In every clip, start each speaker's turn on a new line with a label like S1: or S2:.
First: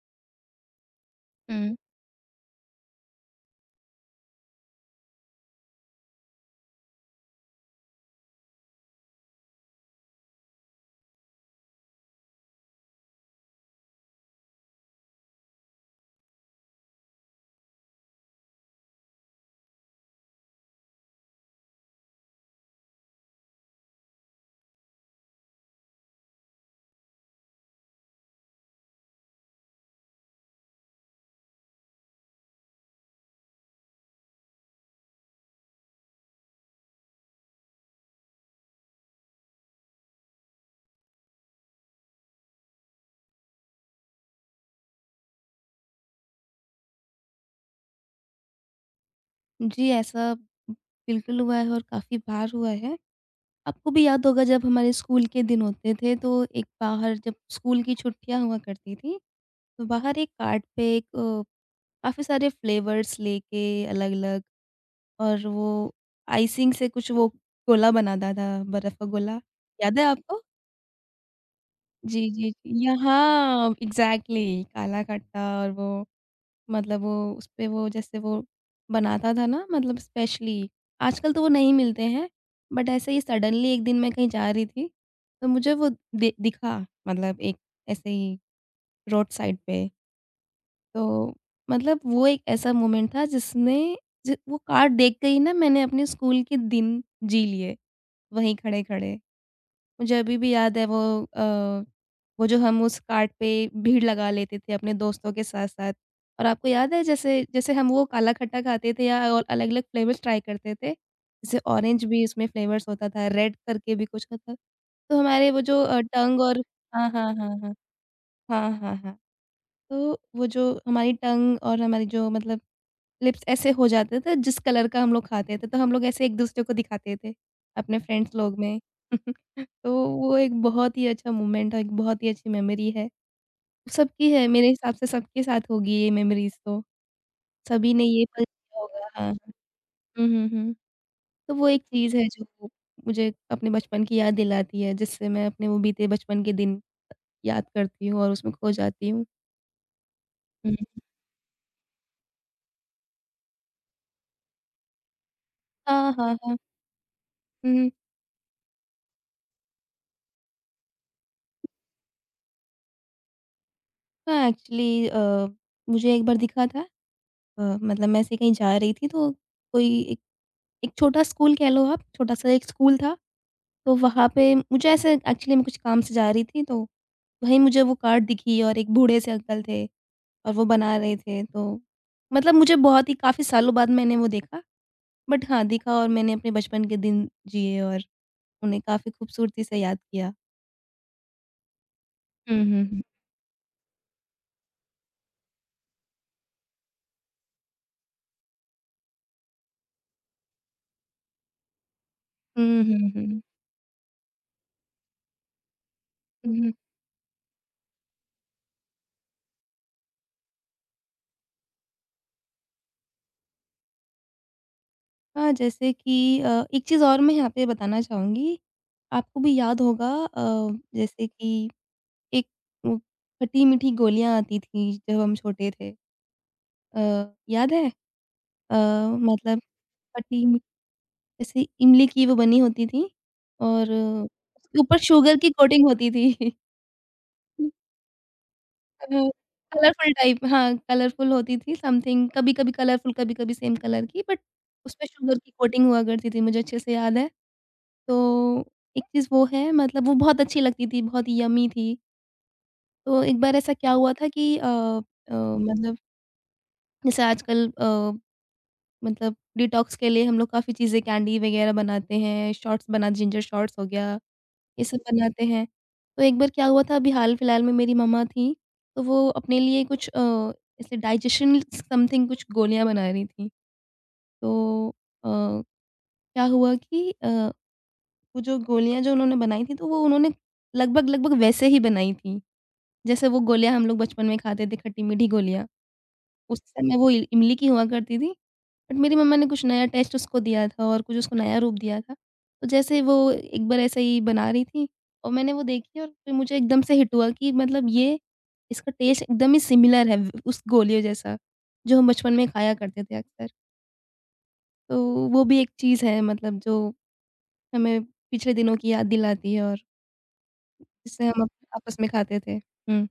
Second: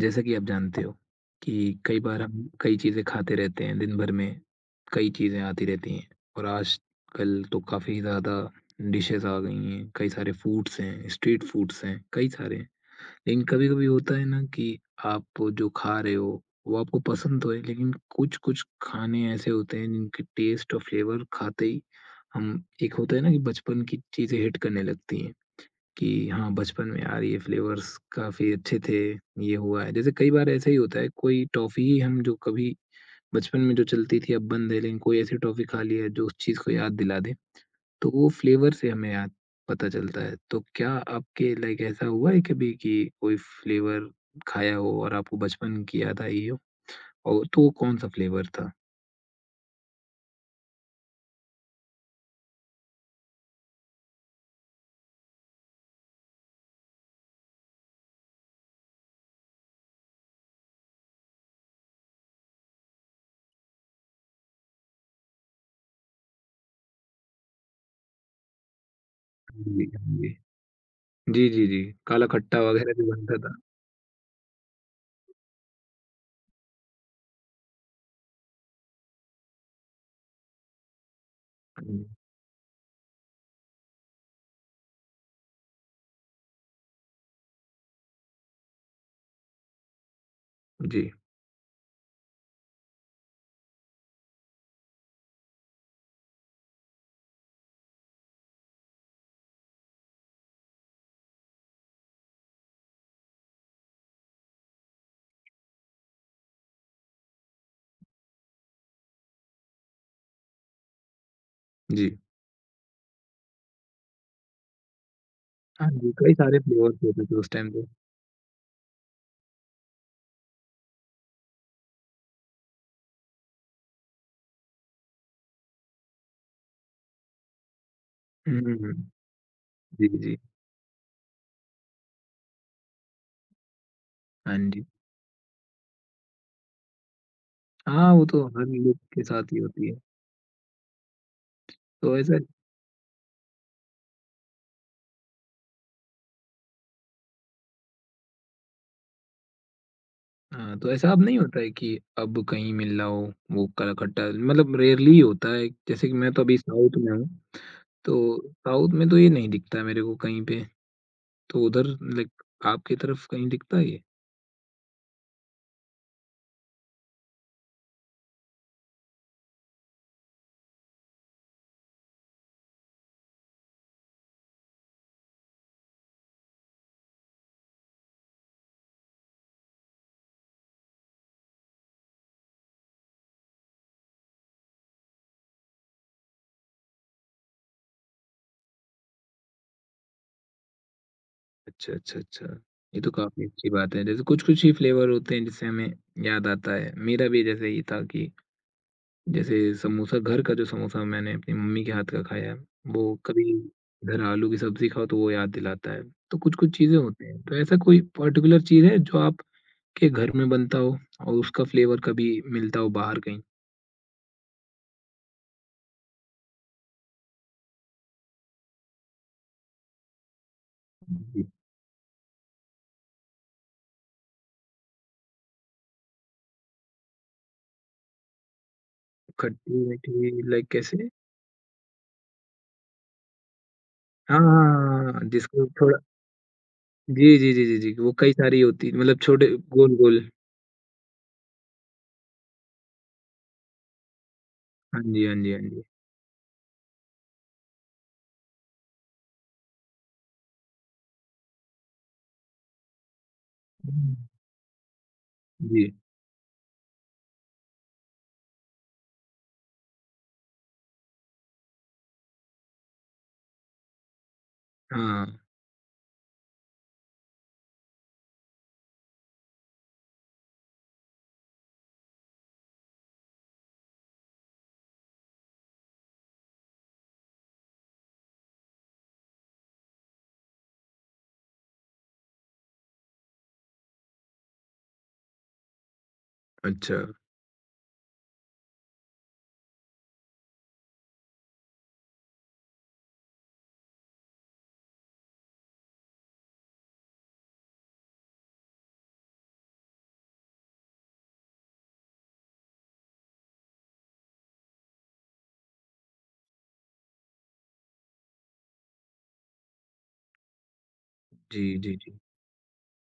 S1: जैसा कि आप जानते हो कि
S2: हुँ।
S1: कई बार हम कई चीज़ें खाते रहते हैं दिन भर में, कई चीज़ें आती रहती हैं और आजकल तो काफ़ी ज़्यादा डिशेज़ आ गई हैं, कई सारे फूड्स हैं, स्ट्रीट फूड्स हैं, कई सारे हैं। लेकिन कभी-कभी होता है ना कि आप जो खा रहे हो, वो आपको पसंद तो है लेकिन कुछ-कुछ खाने ऐसे होते हैं जिनके टेस्ट और फ्लेवर खाते ही हम एक होता है ना कि बचपन की चीज़ें हिट करने लगती हैं। कि हाँ, बचपन में यार ये फ्लेवर्स काफ़ी अच्छे थे, ये हुआ है। जैसे कई बार ऐसा ही होता है कोई टॉफ़ी ही हम जो कभी बचपन में जो चलती थी अब बंद है लेकिन कोई ऐसी टॉफ़ी खा ली है जो उस चीज़ को याद दिला दे, तो वो फ्लेवर से हमें याद पता चलता है। तो क्या आपके लाइक ऐसा हुआ है कभी कि कोई फ्लेवर खाया हो और आपको बचपन की याद आई हो? और तो वो कौन-सा फ्लेवर था?
S2: जी, ऐसा बिल्कुल हुआ है और काफ़ी बार हुआ है। आपको भी याद होगा जब हमारे स्कूल के दिन होते थे तो एक बाहर जब स्कूल की छुट्टियाँ हुआ करती थी, तो बाहर एक कार्ट पे एक काफ़ी सारे फ्लेवर्स लेके अलग-अलग और वो आइसिंग से कुछ वो गोला बनाता था, बर्फ़ का गोला।
S1: जी,
S2: याद है
S1: जी।
S2: आपको?
S1: जी, जी, जी।
S2: जी,
S1: काला
S2: जी,
S1: खट्टा
S2: जी।
S1: वग़ैरह भी बनता था।
S2: यहाँ एग्ज़ैक्टली काला खट्टा और वो मतलब वो उसपे वो जैसे वो बनाता था ना मतलब स्पेशली, आजकल तो वो नहीं मिलते
S1: हुँ,
S2: हैं, बट ऐसे ही सडनली एक दिन मैं कहीं जा रही थी, तो मुझे वो दि दिखा मतलब एक ऐसे ही रोड साइड पे।
S1: जी,
S2: तो मतलब वो एक ऐसा मोमेंट था जिसने जि वो कार्ड देख के ही ना मैंने अपने स्कूल के दिन जी लिए, वहीं खड़े-खड़े। मुझे अभी भी याद है अ, वो जो हम उस कार्ट पे भीड़ लगा लेते थे अपने दोस्तों के साथ-साथ। और आपको याद है जैसे जैसे हम वो काला खट्टा खाते थे या और अलग-अलग फ्लेवर्स ट्राई करते थे, जैसे ऑरेंज
S1: जी।
S2: भी उसमें फ्लेवर्स होता था, रेड करके भी कुछ होता था, तो हमारे वो जो
S1: हाँ जी, कई
S2: टंग
S1: सारे
S2: और
S1: फ्लेवर्स
S2: हाँ,
S1: होते थे
S2: हाँ,
S1: उस
S2: हाँ,
S1: टाइम
S2: हाँ।
S1: पे।
S2: हाँ, हाँ, हाँ। हाँ, तो वो जो हमारी टंग और हमारी जो मतलब लिप्स ऐसे हो जाते थे जिस कलर का हम लोग खाते थे, तो हम लोग ऐसे एक-दूसरे को दिखाते थे, अपने फ्रेंड्स लोग में।
S1: हुँ।
S2: तो
S1: जी,
S2: वो
S1: जी।
S2: एक बहुत ही अच्छा मोमेंट है, एक बहुत ही अच्छी मेमोरी है। सबकी है
S1: हाँ
S2: मेरे
S1: जी।
S2: हिसाब से सबके साथ होगी ये मेमोरीज़ तो, सभी ने
S1: हाँ,
S2: ये
S1: वो
S2: पल
S1: तो हर
S2: जिया
S1: लोग
S2: होगा
S1: के
S2: हाँ,
S1: साथ
S2: हाँ।
S1: ही होती है।
S2: हुँ, हुँ, हुँ। तो वो एक चीज़
S1: तो
S2: है
S1: ऐसा
S2: जो मुझे अपने बचपन की याद दिलाती है, जिससे मैं अपने वो बीते बचपन के दिन याद करती हूँ और उसमें खो जाती हूँ। हुँ।
S1: हाँ, तो ऐसा अब नहीं होता है कि अब कहीं मिल रहा हो वो कलाकट्टा मतलब रेयरली ही होता है। जैसे कि
S2: हाँ,
S1: मैं
S2: हाँ,
S1: तो अभी
S2: हाँ।
S1: साउथ में हूँ,
S2: हुँ, हुँ।
S1: तो साउथ में तो ये नहीं दिखता है मेरे को कहीं पे। तो उधर लाइक आपकी तरफ कहीं दिखता है ये?
S2: हाँ, एक्चुअली मुझे एक बार दिखा था मतलब मैं ऐसे कहीं जा रही थी तो कोई एक एक छोटा स्कूल कह लो आप, छोटा-सा एक स्कूल था, तो वहाँ पे मुझे ऐसे एक्चुअली मैं कुछ काम से जा रही थी तो, वहीं मुझे वो कार्ड दिखी और एक बूढ़े से अंकल थे और वो बना रहे थे तो, मतलब मुझे बहुत ही काफ़ी सालों बाद मैंने वो देखा, बट हाँ, दिखा और मैंने अपने बचपन के दिन जिए और उन्हें काफ़ी खूबसूरती से याद किया।
S1: अच्छा, अच्छा, अच्छा।
S2: हुँ, हुँ,
S1: ये
S2: हुँ।
S1: तो काफ़ी अच्छी बात है। जैसे कुछ-कुछ ही फ्लेवर होते हैं जिससे हमें याद आता है। मेरा भी जैसे ये था कि जैसे समोसा घर का जो समोसा मैंने अपनी मम्मी के हाथ का खाया है,
S2: हुँ,
S1: वो
S2: हुँ,
S1: कभी इधर आलू की सब्ज़ी खाओ तो वो याद दिलाता है। तो
S2: हुँ।
S1: कुछ-कुछ चीज़ें होती हैं, तो ऐसा कोई पर्टिकुलर चीज़ है जो आपके घर में बनता हो और उसका फ्लेवर कभी मिलता हो बाहर कहीं?
S2: हाँ, जैसे कि एक चीज़ और मैं यहाँ पे बताना चाहूँगी, आपको भी याद होगा जैसे
S1: जी,
S2: कि एक उ खट्टी-मीठी गोलियाँ आती थीं जब हम छोटे थे। अ, याद है? मतलब
S1: खट्टी-मीठी
S2: खट्टी मी
S1: लाइक कैसे?
S2: जैसे इमली की वो बनी होती थी और
S1: हाँ, हाँ, हाँ,
S2: उसके ऊपर
S1: हाँ, हाँ, हाँ,
S2: शुगर की
S1: जिसको
S2: कोटिंग
S1: थोड़ा
S2: होती थी।
S1: जी, जी, जी, जी, जी, वो कई सारी होती है
S2: अ,
S1: मतलब छोटे
S2: कलरफुल
S1: गोल-गोल।
S2: टाइप हाँ, कलरफुल होती थी समथिंग कभी-कभी कलरफुल, कभी-कभी सेम कलर की बट
S1: हाँ
S2: उसमें
S1: जी, हाँ
S2: शुगर की
S1: जी, हाँ जी।
S2: कोटिंग हुआ करती थी, मुझे अच्छे से याद है। तो एक चीज़ वो है मतलब वो बहुत अच्छी लगती थी, बहुत यम्मी थी। तो एक बार ऐसा क्या हुआ
S1: हुँ,
S2: था कि
S1: जी।
S2: मतलब जैसे आजकल मतलब डिटॉक्स के लिए हम लोग काफ़ी चीज़ें कैंडी वग़ैरह बनाते हैं, शॉट्स बना जिंजर शॉट्स हो गया, ये सब
S1: हाँ,
S2: बनाते हैं। तो एक बार क्या हुआ था अभी हाल-फिलहाल में मेरी मम्मा थीं, तो वो अपने लिए कुछ ऐसे डाइजेशन समथिंग कुछ गोलियाँ बना रही थीं। तो अ, क्या हुआ कि वो जो गोलियाँ जो उन्होंने बनाई थी, तो वो उन्होंने लगभग-लगभग वैसे ही बनाई थी। जैसे वो गोलियाँ हम लोग बचपन में खाते थे, खट्टी-मीठी गोलियाँ। उस समय
S1: अच्छा।
S2: वो इ इमली की हुआ करती थी, बट मेरी मम्मा ने कुछ नया टेस्ट उसको दिया था और कुछ उसको नया रूप दिया था। तो जैसे वो एक बार ऐसे ही बना रही थी और मैंने वो देखी और फिर मुझे एकदम से हिट हुआ कि मतलब ये इसका टेस्ट एकदम ही सिमिलर है उस गोलियों जैसा, जो हम बचपन में खाया करते थे अक्सर। तो वो भी एक चीज़ है मतलब जो हमें पिछले दिनों की याद दिलाती है और जिसे हम अप
S1: जी, जी,
S2: आपस में
S1: जी।
S2: खाते थे। हुँ।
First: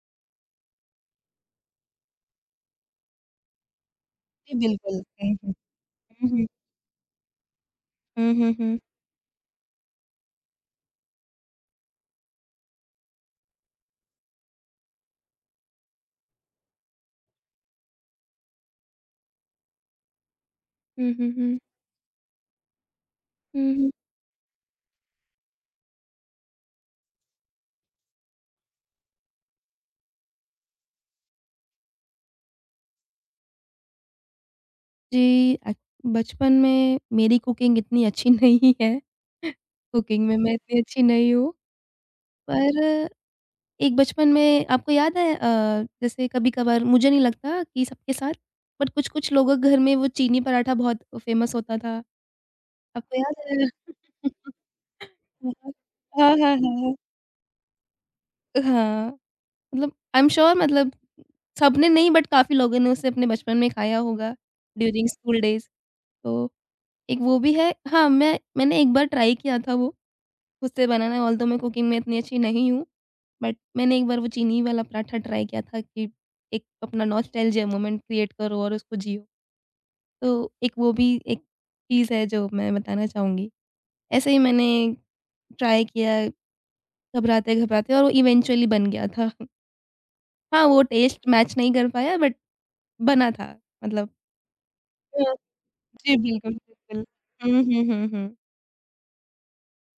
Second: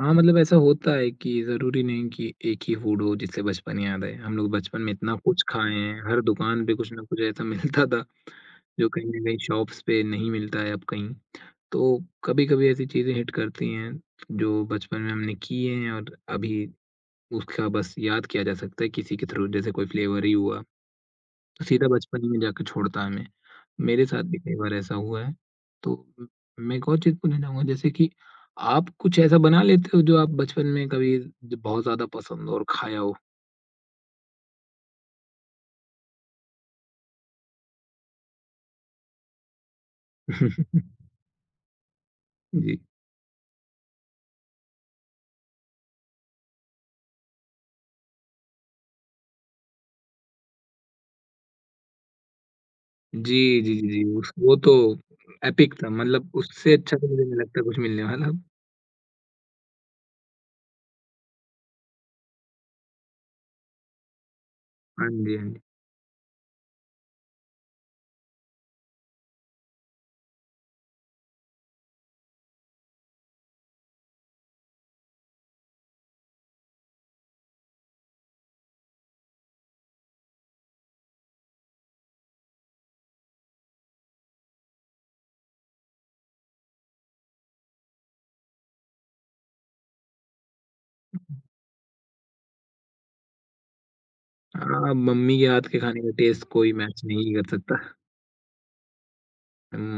S1: हाँ, मतलब ऐसा होता है कि ज़रूरी नहीं कि एक ही फूड हो जिससे बचपन याद आए। हम लोग
S2: जी,
S1: बचपन में
S2: बिल्कुल।
S1: इतना
S2: हुँ,
S1: कुछ
S2: हुँ।
S1: खाए हैं, हर
S2: हुँ, हुँ।
S1: दुकान पे कुछ ना कुछ ऐसा मिलता था
S2: हुँ, हुँ, हुँ।
S1: जो कहीं न कहीं शॉप्स पे नहीं मिलता है अब कहीं। तो कभी-कभी ऐसी चीज़ें हिट करती हैं जो बचपन में हमने किए हैं और अभी उसका बस याद किया जा सकता है किसी के थ्रू जैसे कोई फ्लेवर ही हुआ।
S2: हुँ, हुँ, हुँ।
S1: सीधा बचपन में जाके छोड़ता है हमें।
S2: हुँ, हुँ।
S1: मेरे साथ भी कई बार ऐसा हुआ है। तो उम, मैं एक और चीज़ पूछना चाहूँगा जैसे कि आप कुछ ऐसा बना लेते हो जो आप बचपन में कभी ज बहुत ज़्यादा पसंद हो और खाया हो?
S2: जी, बचपन में मेरी कुकिंग इतनी अच्छी नहीं है। कुकिंग में मैं इतनी अच्छी नहीं हूँ,
S1: जी।
S2: पर एक बचपन में आपको याद है जैसे कभी-कभार मुझे नहीं लगता कि सबके साथ, बट कुछ-कुछ लोगों के घर में वो चीनी पराठा बहुत फ़ेमस होता था। आपको याद
S1: जी,
S2: है?
S1: जी, जी, जी। उस वो तो एपिक था
S2: हाँ,
S1: मतलब
S2: हाँ, हाँ,
S1: उससे
S2: हाँ।
S1: अच्छा तो मुझे नहीं लगता कुछ मिलने वाला।
S2: हाँ, मतलब आई एम श्योर मतलब सबने नहीं बट काफ़ी लोगों ने उसे अपने बचपन में खाया होगा
S1: हाँ
S2: ड्यूरिंग
S1: जी,
S2: स्कूल
S1: हाँ जी।
S2: डेज़। तो एक वो भी है हाँ, मैंने एक बार ट्राई किया था वो खुद से बनाना ऑल्दो मैं कुकिंग में इतनी अच्छी नहीं हूँ। बट मैंने एक बार वो चीनी वाला पराठा ट्राई किया था कि एक अपना नॉस्टैल्जिया मोमेंट क्रिएट करो और उसको जियो। तो एक वो भी एक चीज़ है जो मैं बताना चाहूँगी। ऐसे ही मैंने ट्राई किया घबराते-घबराते और वो इवेंचुअली बन गया था। हाँ, वो टेस्ट मैच नहीं कर पाया बट बना था मतलब
S1: हाँ, मम्मी के हाथ के खाने का
S2: जी,
S1: टेस्ट
S2: बिल्कुल,
S1: कोई मैच
S2: बिल्कुल।
S1: नहीं कर
S2: हुँ,
S1: सकता।
S2: हुँ, हुँ, हुँ।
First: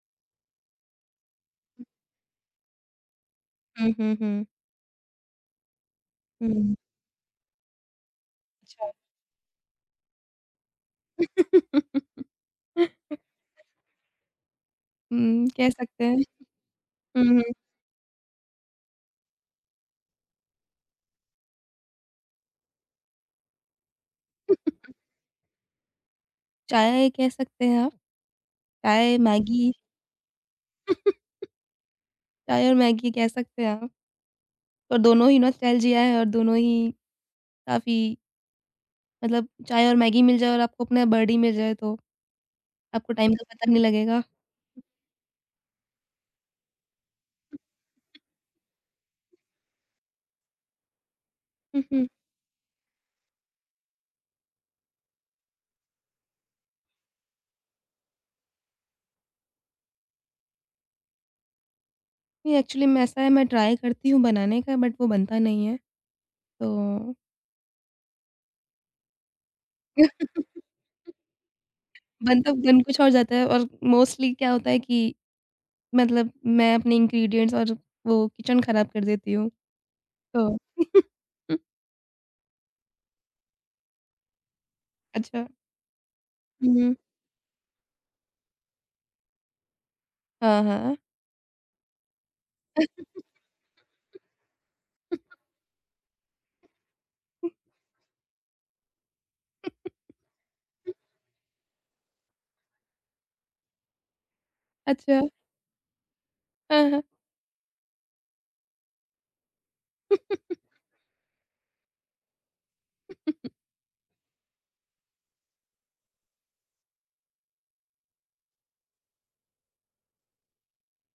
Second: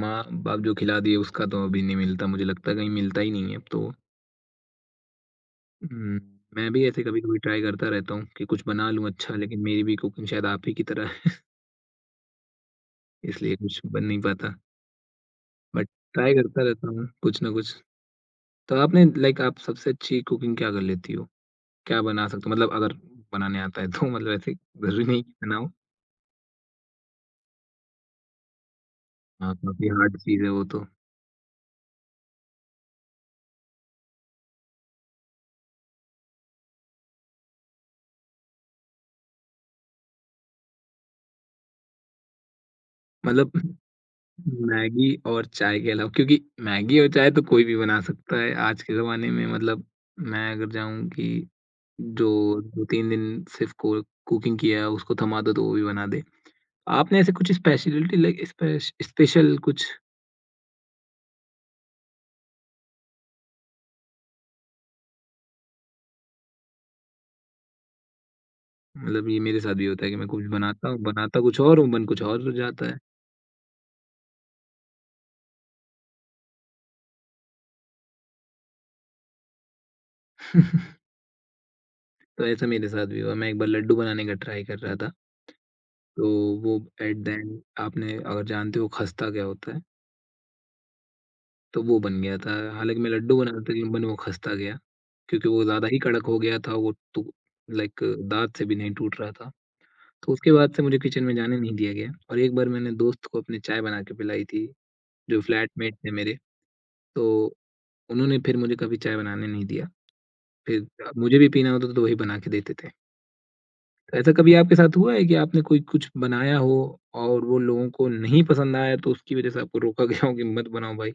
S1: माँ-बाप जो खिला दिए उसका तो अभी नहीं मिलता मुझे लगता है कहीं मिलता ही नहीं है अब तो।
S2: हुँ, हुँ, हुँ।
S1: हुँ, मैं
S2: हुँ,
S1: भी ऐसे कभी-कभी ट्राई करता रहता हूँ कि कुछ बना
S2: अच्छा।
S1: लूँ अच्छा, लेकिन मेरी भी कुकिंग शायद आप ही की तरह है, इसलिए कुछ बन नहीं पाता।
S2: हुँ, कह
S1: बट
S2: सकते हैं।
S1: ट्राई करता रहता हूँ
S2: हुँ,
S1: कुछ
S2: हुँ।
S1: ना कुछ। तो आपने लाइक आप सबसे अच्छी कुकिंग क्या कर लेती हो? क्या बना सकते हो? मतलब अगर बनाने आता है तो मतलब ऐसे ज़रूरी नहीं कि बनाओ।
S2: चाय कह सकते हैं आप, चाय,
S1: हाँ,
S2: मैगी
S1: काफ़ी हार्ड चीज़ है वो तो।
S2: चाय और मैगी कह सकते हैं आप और दोनों ही नॉस्टैल्जिया है और दोनों ही काफ़ी मतलब चाय और मैगी मिल जाए और आपको अपना बर्डी मिल जाए तो आपको टाइम का
S1: मतलब
S2: पता नहीं लगेगा।
S1: मैगी और चाय के अलावा क्योंकि मैगी और चाय तो कोई भी बना सकता है आज के ज़माने में। मतलब मैं अगर जाऊँ कि
S2: हुँ, हुँ।
S1: जो 2-3 दिन सिर्फ़ को कुकिंग किया है, उसको थमा दो, तो वो भी बना दे। आपने ऐसे कुछ स्पेशलिटी लाइक स्पेश स्पेशल कुछ
S2: नहीं एक्चुअली में ऐसा है मैं ट्राई करती हूँ बनाने का बट वो बनता नहीं है, तो
S1: मतलब ये मेरे साथ भी होता है कि मैं कुछ बनाता हूँ, बनाता कुछ और हूँ, बन कुछ और हो
S2: बनता बन
S1: जाता है।
S2: कुछ और जाता है और मोस्टली क्या होता है कि मतलब मैं अपने इंग्रीडिएंट्स और वो किचन खराब कर देती हूँ, तो
S1: तो ऐसा मेरे साथ भी हुआ। मैं एक बार लड्डू बनाने का ट्राई कर रहा था,
S2: अच्छा।
S1: तो वो
S2: हुँ,
S1: एट द एंड आपने अगर जानते हो खस्ता क्या होता है,
S2: हाँ, हाँ।
S1: तो वो बन गया था। हालाँकि मैं लड्डू बना रहा था, लेकिन बन वो खस्ता गया, क्योंकि वो ज़्यादा ही कड़क हो गया था, वो तो लाइक दाँत से भी नहीं टूट रहा था। तो उसके बाद से मुझे किचन में जाने नहीं दिया गया और एक बार मैंने दोस्त को अपनी चाय बना के पिलाई थी,
S2: अच्छा,
S1: जो फ्लैटमेट थे मेरे,
S2: हाँ, हाँ।
S1: तो उन्होंने फिर मुझे कभी चाय बनाने नहीं दिया। फिर मुझे भी पीना होता था तो वही बना के देते थे। तो ऐसा कभी आपके साथ हुआ है कि आपने कोई कुछ बनाया हो और वो लोगों को नहीं पसंद आया तो उसकी वज़ह से आपको रोका गया हो कि मत बनाओ भाई?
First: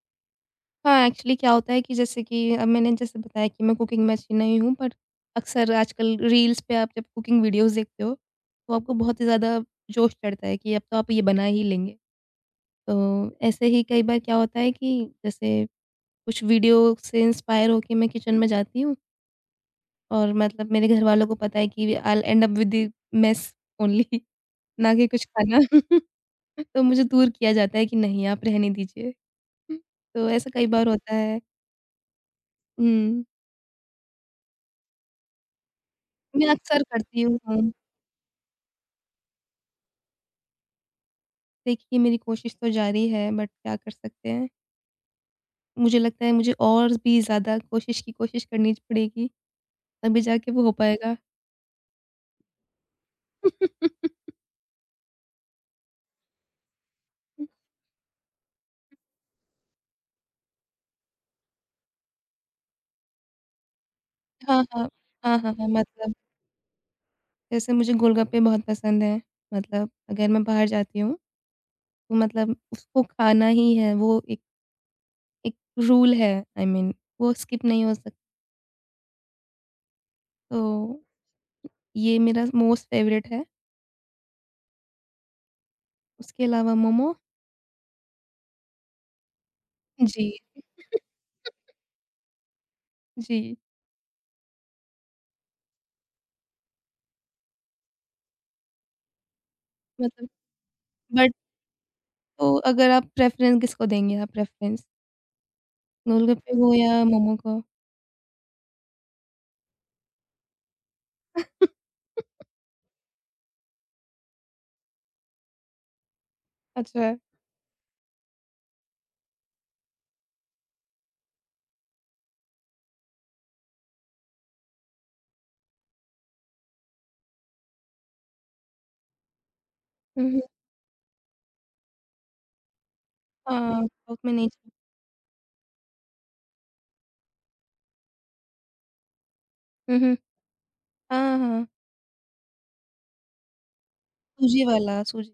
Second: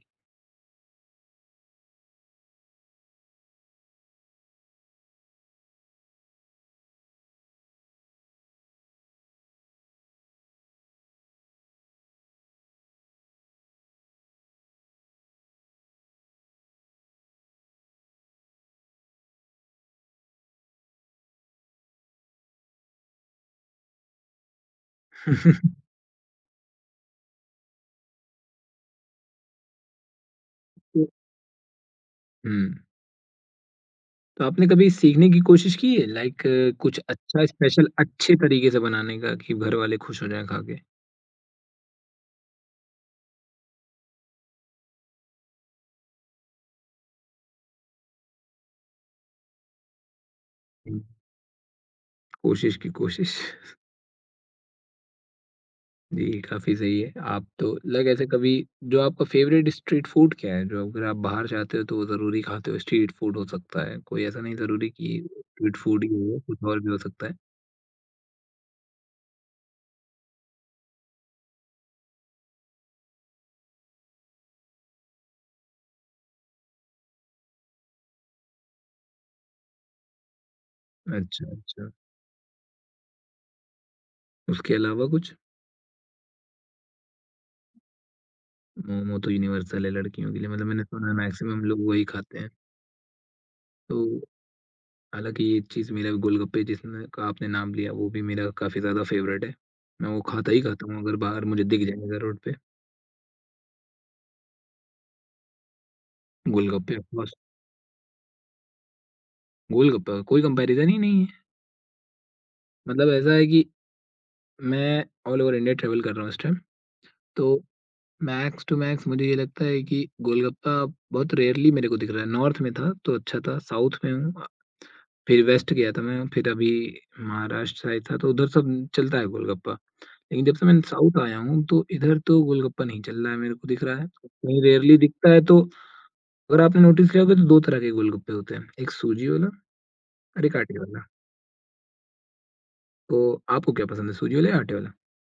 S2: हाँ, एक्चुअली क्या होता है कि जैसे कि अब मैंने जैसे बताया कि मैं कुकिंग में अच्छी नहीं हूँ, बट अक्सर आजकल रील्स पे आप जब कुकिंग वीडियोज़ देखते हो, तो आपको बहुत ही ज़्यादा जोश चढ़ता है कि अब तो आप ये बना ही लेंगे। तो ऐसे ही कई बार क्या होता है कि जैसे कुछ वीडियो से इंस्पायर होके मैं किचन में जाती हूँ और मतलब मेरे घरवालों को पता है कि I will end up with the mess only ना कि कुछ खाना। तो मुझे दूर किया जाता है कि नहीं आप रहने दीजिए। तो ऐसा कई बार
S1: तो
S2: होता है।
S1: हुँ,
S2: हुँ,
S1: तो आपने कभी सीखने की कोशिश की है लाइक
S2: मैं अक्सर
S1: कुछ
S2: करती हूँ।
S1: अच्छा
S2: हाँ,
S1: स्पेशल अच्छे तरीके से बनाने का कि घरवाले खुश हो जाएँ खा के?
S2: देखिए मेरी कोशिश तो जारी है बट क्या कर सकते हैं। मुझे लगता है मुझे और भी ज़्यादा कोशिश की कोशिश करनी पड़ेगी तभी जाके वो हो
S1: हुँ,
S2: पाएगा।
S1: कोशिश की कोशिश। जी, काफ़ी सही है। आप तो लग ऐसे कभी जो आपका फेवरेट स्ट्रीट फ़ूड क्या है? जो अगर आप बाहर जाते हो तो ज़रूरी खाते हो, स्ट्रीट फ़ूड हो सकता है, कोई ऐसा नहीं
S2: हाँ, हाँ।
S1: ज़रूरी कि
S2: हाँ, हाँ, हाँ,
S1: स्ट्रीट फ़ूड ही
S2: मतलब
S1: हो, कुछ और भी हो सकता है।
S2: जैसे मुझे गोलगप्पे बहुत पसंद हैं। मतलब अगर मैं बाहर जाती हूँ तो मतलब उसको खाना ही है, वो एक एक रूल है आई I मीन mean, वो स्किप नहीं हो सकता। तो
S1: अच्छा, अच्छा।
S2: ये मेरा मोस्ट फ़ेवरेट है।
S1: उसके अलावा कुछ?
S2: उसके अलावा मोमो
S1: मोमो तो यूनिवर्सल है लड़कियों
S2: जी,
S1: के लिए, मतलब मैंने सुना है मैक्सिमम लोग वही खाते हैं।
S2: जी।
S1: तो हालाँकि ये चीज़ मेरा भी गोलगप्पे जिसमें का आपने नाम लिया, वो भी मेरा काफ़ी ज़्यादा फेवरेट है। मैं वो
S2: मतलब
S1: खाता ही खाता हूँ, अगर
S2: बट
S1: बाहर मुझे दिख जाएगा रोड
S2: तो
S1: पे,
S2: अगर आप प्रेफ़रेंस किसको देंगे आप प्रेफ़रेंस? गोलगप्पे को
S1: गोलगप्पे
S2: या
S1: ऑफ कोर्स।
S2: मोमो को?
S1: गोलगप्पे का कोई कंपैरिज़न ही नहीं है। मतलब ऐसा है कि मैं ऑल ओवर इंडिया ट्रैवल कर रहा हूँ इस टाइम,
S2: अच्छा।
S1: तो मैक्स टू मैक्स मुझे ये लगता है कि गोलगप्पा बहुत रेयरली मेरे को दिख रहा है। नॉर्थ में था तो अच्छा था, साउथ में हूँ फिर वेस्ट गया था मैं, फिर अभी महाराष्ट्र साइड था, तो उधर सब चलता है गोलगप्पा।
S2: हुँ, हुँ।
S1: लेकिन जब से मैं साउथ आया हूँ, तो इधर तो गोलगप्पा नहीं चल रहा है, मेरे को दिख
S2: हाँ,
S1: रहा है।
S2: साउथ में नहीं
S1: कहीं रेयरली दिखता है तो अगर आपने नोटिस किया होगा तो 2 तरह के गोलगप्पे होते हैं, एक सूजी वाला
S2: हुँ, हुँ।
S1: और एक आटे वाला।
S2: हाँ, हाँ।
S1: तो आपको क्या पसंद है सूजी वाला या
S2: सूजी
S1: आटे वाला?
S2: वाला सूजी।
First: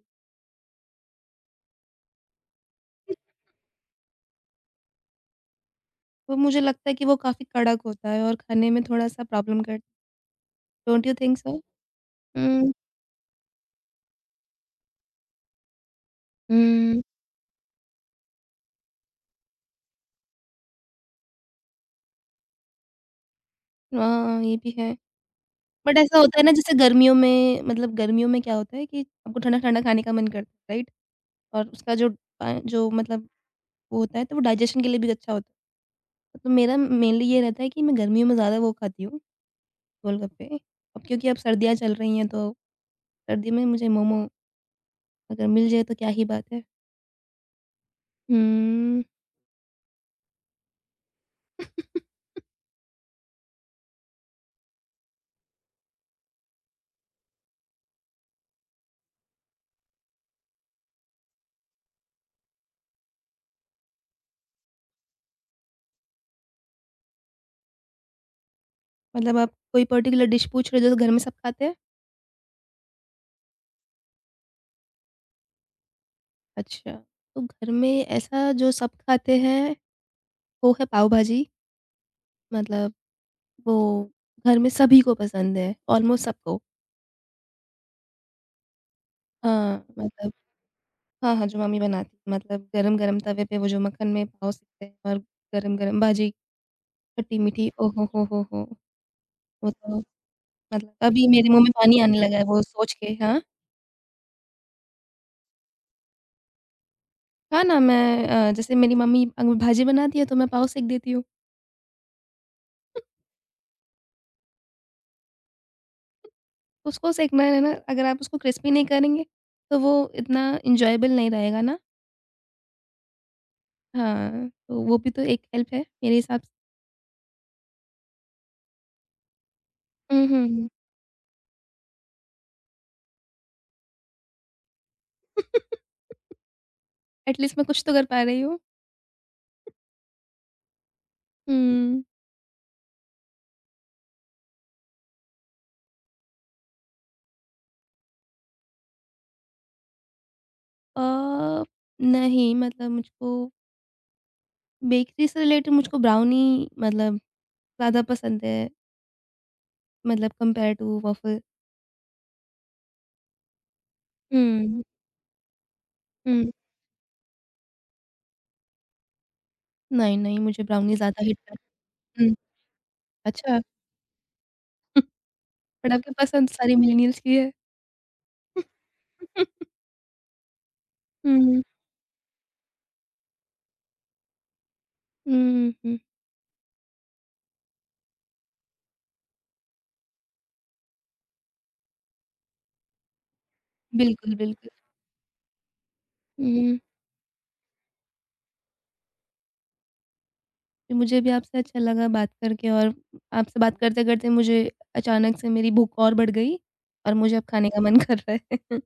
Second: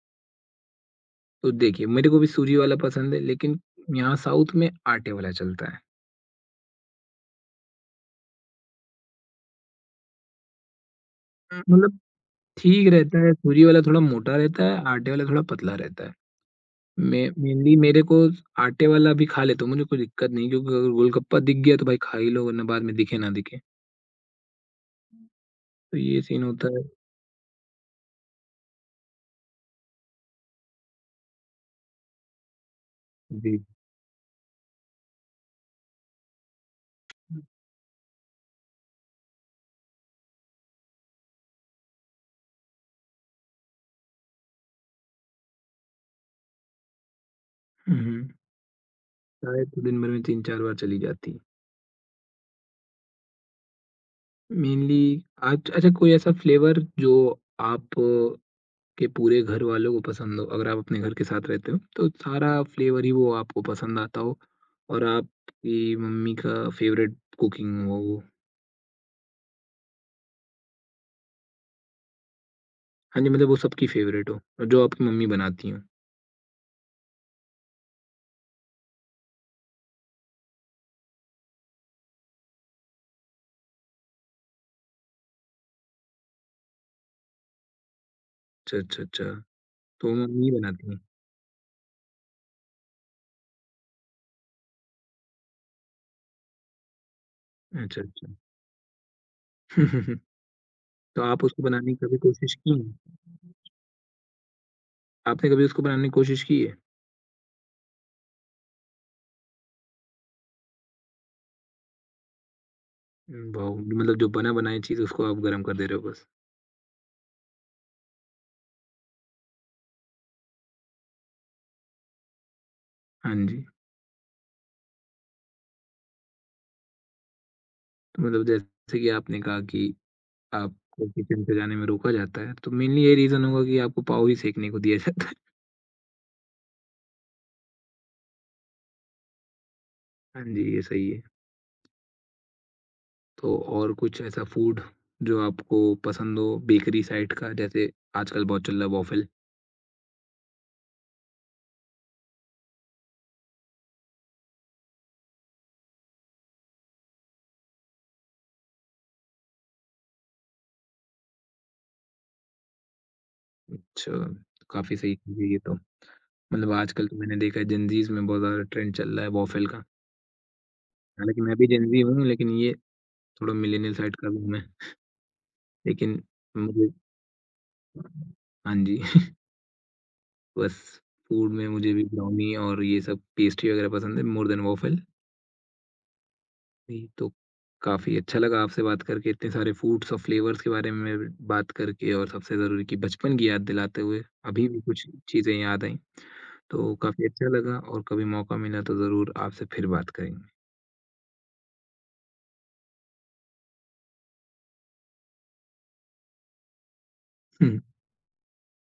S1: तो देखिए मेरे को भी सूजी वाला पसंद है लेकिन यहाँ साउथ में आटे वाला चलता है।
S2: वो मुझे लगता है कि वो काफ़ी कड़क होता है और खाने में थोड़ा-सा प्रॉब्लम कर डोंट यू थिंक सो?
S1: हुँ। मतलब
S2: हुँ।
S1: ठीक रहता है, सूजी वाला थोड़ा मोटा रहता है, आटे वाला थोड़ा पतला रहता है।
S2: हुँ।
S1: मैं मेनली मेरे को आटे वाला भी खा लेता हूँ, मुझे कोई दिक्कत नहीं क्योंकि अगर गोलगप्पा दिख गया तो भाई खा ही लो वरना बाद में दिखे ना दिखे।
S2: हाँ, ये भी है।
S1: तो
S2: बट ऐसा
S1: ये
S2: होता
S1: सीन
S2: है ना
S1: होता
S2: जैसे
S1: है।
S2: गर्मियों में मतलब गर्मियों में क्या होता है कि आपको ठंडा-ठंडा खाने का मन करता है, राइट? और उसका जो जो मतलब
S1: जी।
S2: वो होता है तो वो डाइजेशन के लिए भी अच्छा होता है। तो मेरा मेनली ये रहता है कि मैं गर्मियों में ज़्यादा वो खाती हूँ, गोलगप्पे। अब क्योंकि अब सर्दियाँ चल रही हैं तो सर्दी में मुझे मोमो अगर मिल जाए तो क्या ही बात है।
S1: हुँ, हुँ।
S2: हुँ,
S1: चाय तो दिन भर में 3-4 बार चली जाती है। मेनली आज अच्छा कोई ऐसा फ्लेवर जो आप के पूरे घर वालों को पसंद हो, अगर आप अपने घर के साथ रहते हो, तो सारा फ्लेवर ही वो आपको पसंद आता हो और आपकी मम्मी का फ़ेवरेट कुकिंग हो वो।
S2: मतलब आप कोई पर्टिकुलर डिश पूछ रहे हो जो घर में सब खाते हैं?
S1: हाँ जी, मतलब वो सबकी फ़ेवरेट हो और जो आपकी मम्मी बनाती हों।
S2: अच्छा, तो घर में ऐसा जो सब खाते हैं वो है पाव भाजी मतलब वो घर में सभी को पसंद है, ऑलमोस्ट सबको।
S1: अच्छा, अच्छा, अच्छा,
S2: हाँ,
S1: तो
S2: मतलब
S1: मम्मी ही बनाती हैं।
S2: हाँ, हाँ, जो मम्मी बनाती है मतलब गरम-गरम तवे पे वो जो मक्खन में पाव सेकते हैं और गरम-गरम भाजी, खट्टी-मीठी, ओ
S1: अच्छा, अच्छा।
S2: हो हो! वो तो मतलब
S1: तो
S2: अभी
S1: आप
S2: मेरे
S1: उसको
S2: मुँह में
S1: बनाने
S2: पानी
S1: की कभी
S2: आने लगा है
S1: कोशिश
S2: वो
S1: की
S2: सोच के।
S1: हैं?
S2: हाँ,
S1: आपने कभी उसको बनाने की कोशिश की है?
S2: हाँ ना मैं जैसे मेरी मम्मी अगर भाजी बनाती है तो मैं पाव सेक देती हूँ।
S1: वाओ! मतलब जो बना-बनाई चीज़ उसको आप गरम कर दे रहे हो बस।
S2: उसको सेकना है ना, अगर आप उसको क्रिस्पी नहीं करेंगे तो वो इतना एन्जॉयबल नहीं रहेगा ना।
S1: हाँ जी,
S2: हाँ, तो वो भी तो एक हेल्प है मेरे हिसाब से।
S1: तो मतलब जैसे कि आपने कहा कि
S2: हुँ, हुँ, हुँ।
S1: आपको किचन पे जाने में रोका जाता है, तो मेनली ये रीज़न होगा कि आपको पाव ही सेंकने को दिया जाता है।
S2: एट लीस्ट मैं कुछ तो कर पा रही हूँ।
S1: हाँ जी, ये सही है।
S2: हुँ।
S1: तो और कुछ ऐसा फूड जो आपको पसंद हो बेकरी साइड का जैसे आजकल बहुत चल रहा है वॉफल।
S2: अ, नहीं मतलब मुझको बेकरी से रिलेटेड मुझको ब्राउनी मतलब ज़्यादा पसंद है मतलब कंपेयर टू वफ़ल।
S1: अच्छा,
S2: हुँ,
S1: काफ़ी सही चीज़ है ये तो।
S2: हुँ।
S1: मतलब आजकल तो मैंने देखा है जेनज़ीज़ में बहुत ज़्यादा ट्रेंड चल रहा है वॉफल का।
S2: नहीं, नहीं मुझे ब्राउनी ज़्यादा हिट
S1: हालाँकि मैं
S2: कर
S1: भी जेनज़ी हूँ
S2: हुँ,
S1: लेकिन ये थोड़ा
S2: अच्छा
S1: मिलेनियल साइड का भी हूँ मैं।
S2: बट आपकी
S1: लेकिन
S2: पसंद सारी
S1: मुझे
S2: मिलेनियल्स की है।
S1: हाँ जी, बस फूड
S2: हुँ,
S1: में मुझे भी ब्राउनी और ये सब पेस्ट्री वग़ैरह पसंद है मोर देन वॉफल।
S2: हुँ, हुँ।
S1: जी, तो काफ़ी अच्छा लगा आपसे बात करके, इतने सारे फूड्स और फ्लेवर्स के बारे में बात करके और सबसे ज़रूरी कि बचपन की याद दिलाते हुए
S2: बिल्कुल,
S1: अभी
S2: बिल्कुल।
S1: भी कुछ चीज़ें याद आईं।
S2: हुँ।
S1: तो काफ़ी अच्छा लगा और कभी मौका मिला तो ज़रूर आपसे फिर बात करेंगे।
S2: मुझे भी आपसे अच्छा लगा बात करके और आपसे बात करते-करते मुझे अचानक से मेरी भूख और बढ़ गई और मुझे अब खाने का मन कर रहा है।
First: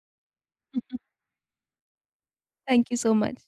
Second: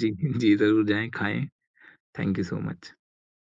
S1: जी, जी, ज़रूर जाएँ, खाएँ। Thank you so
S2: thank
S1: much.
S2: You so much.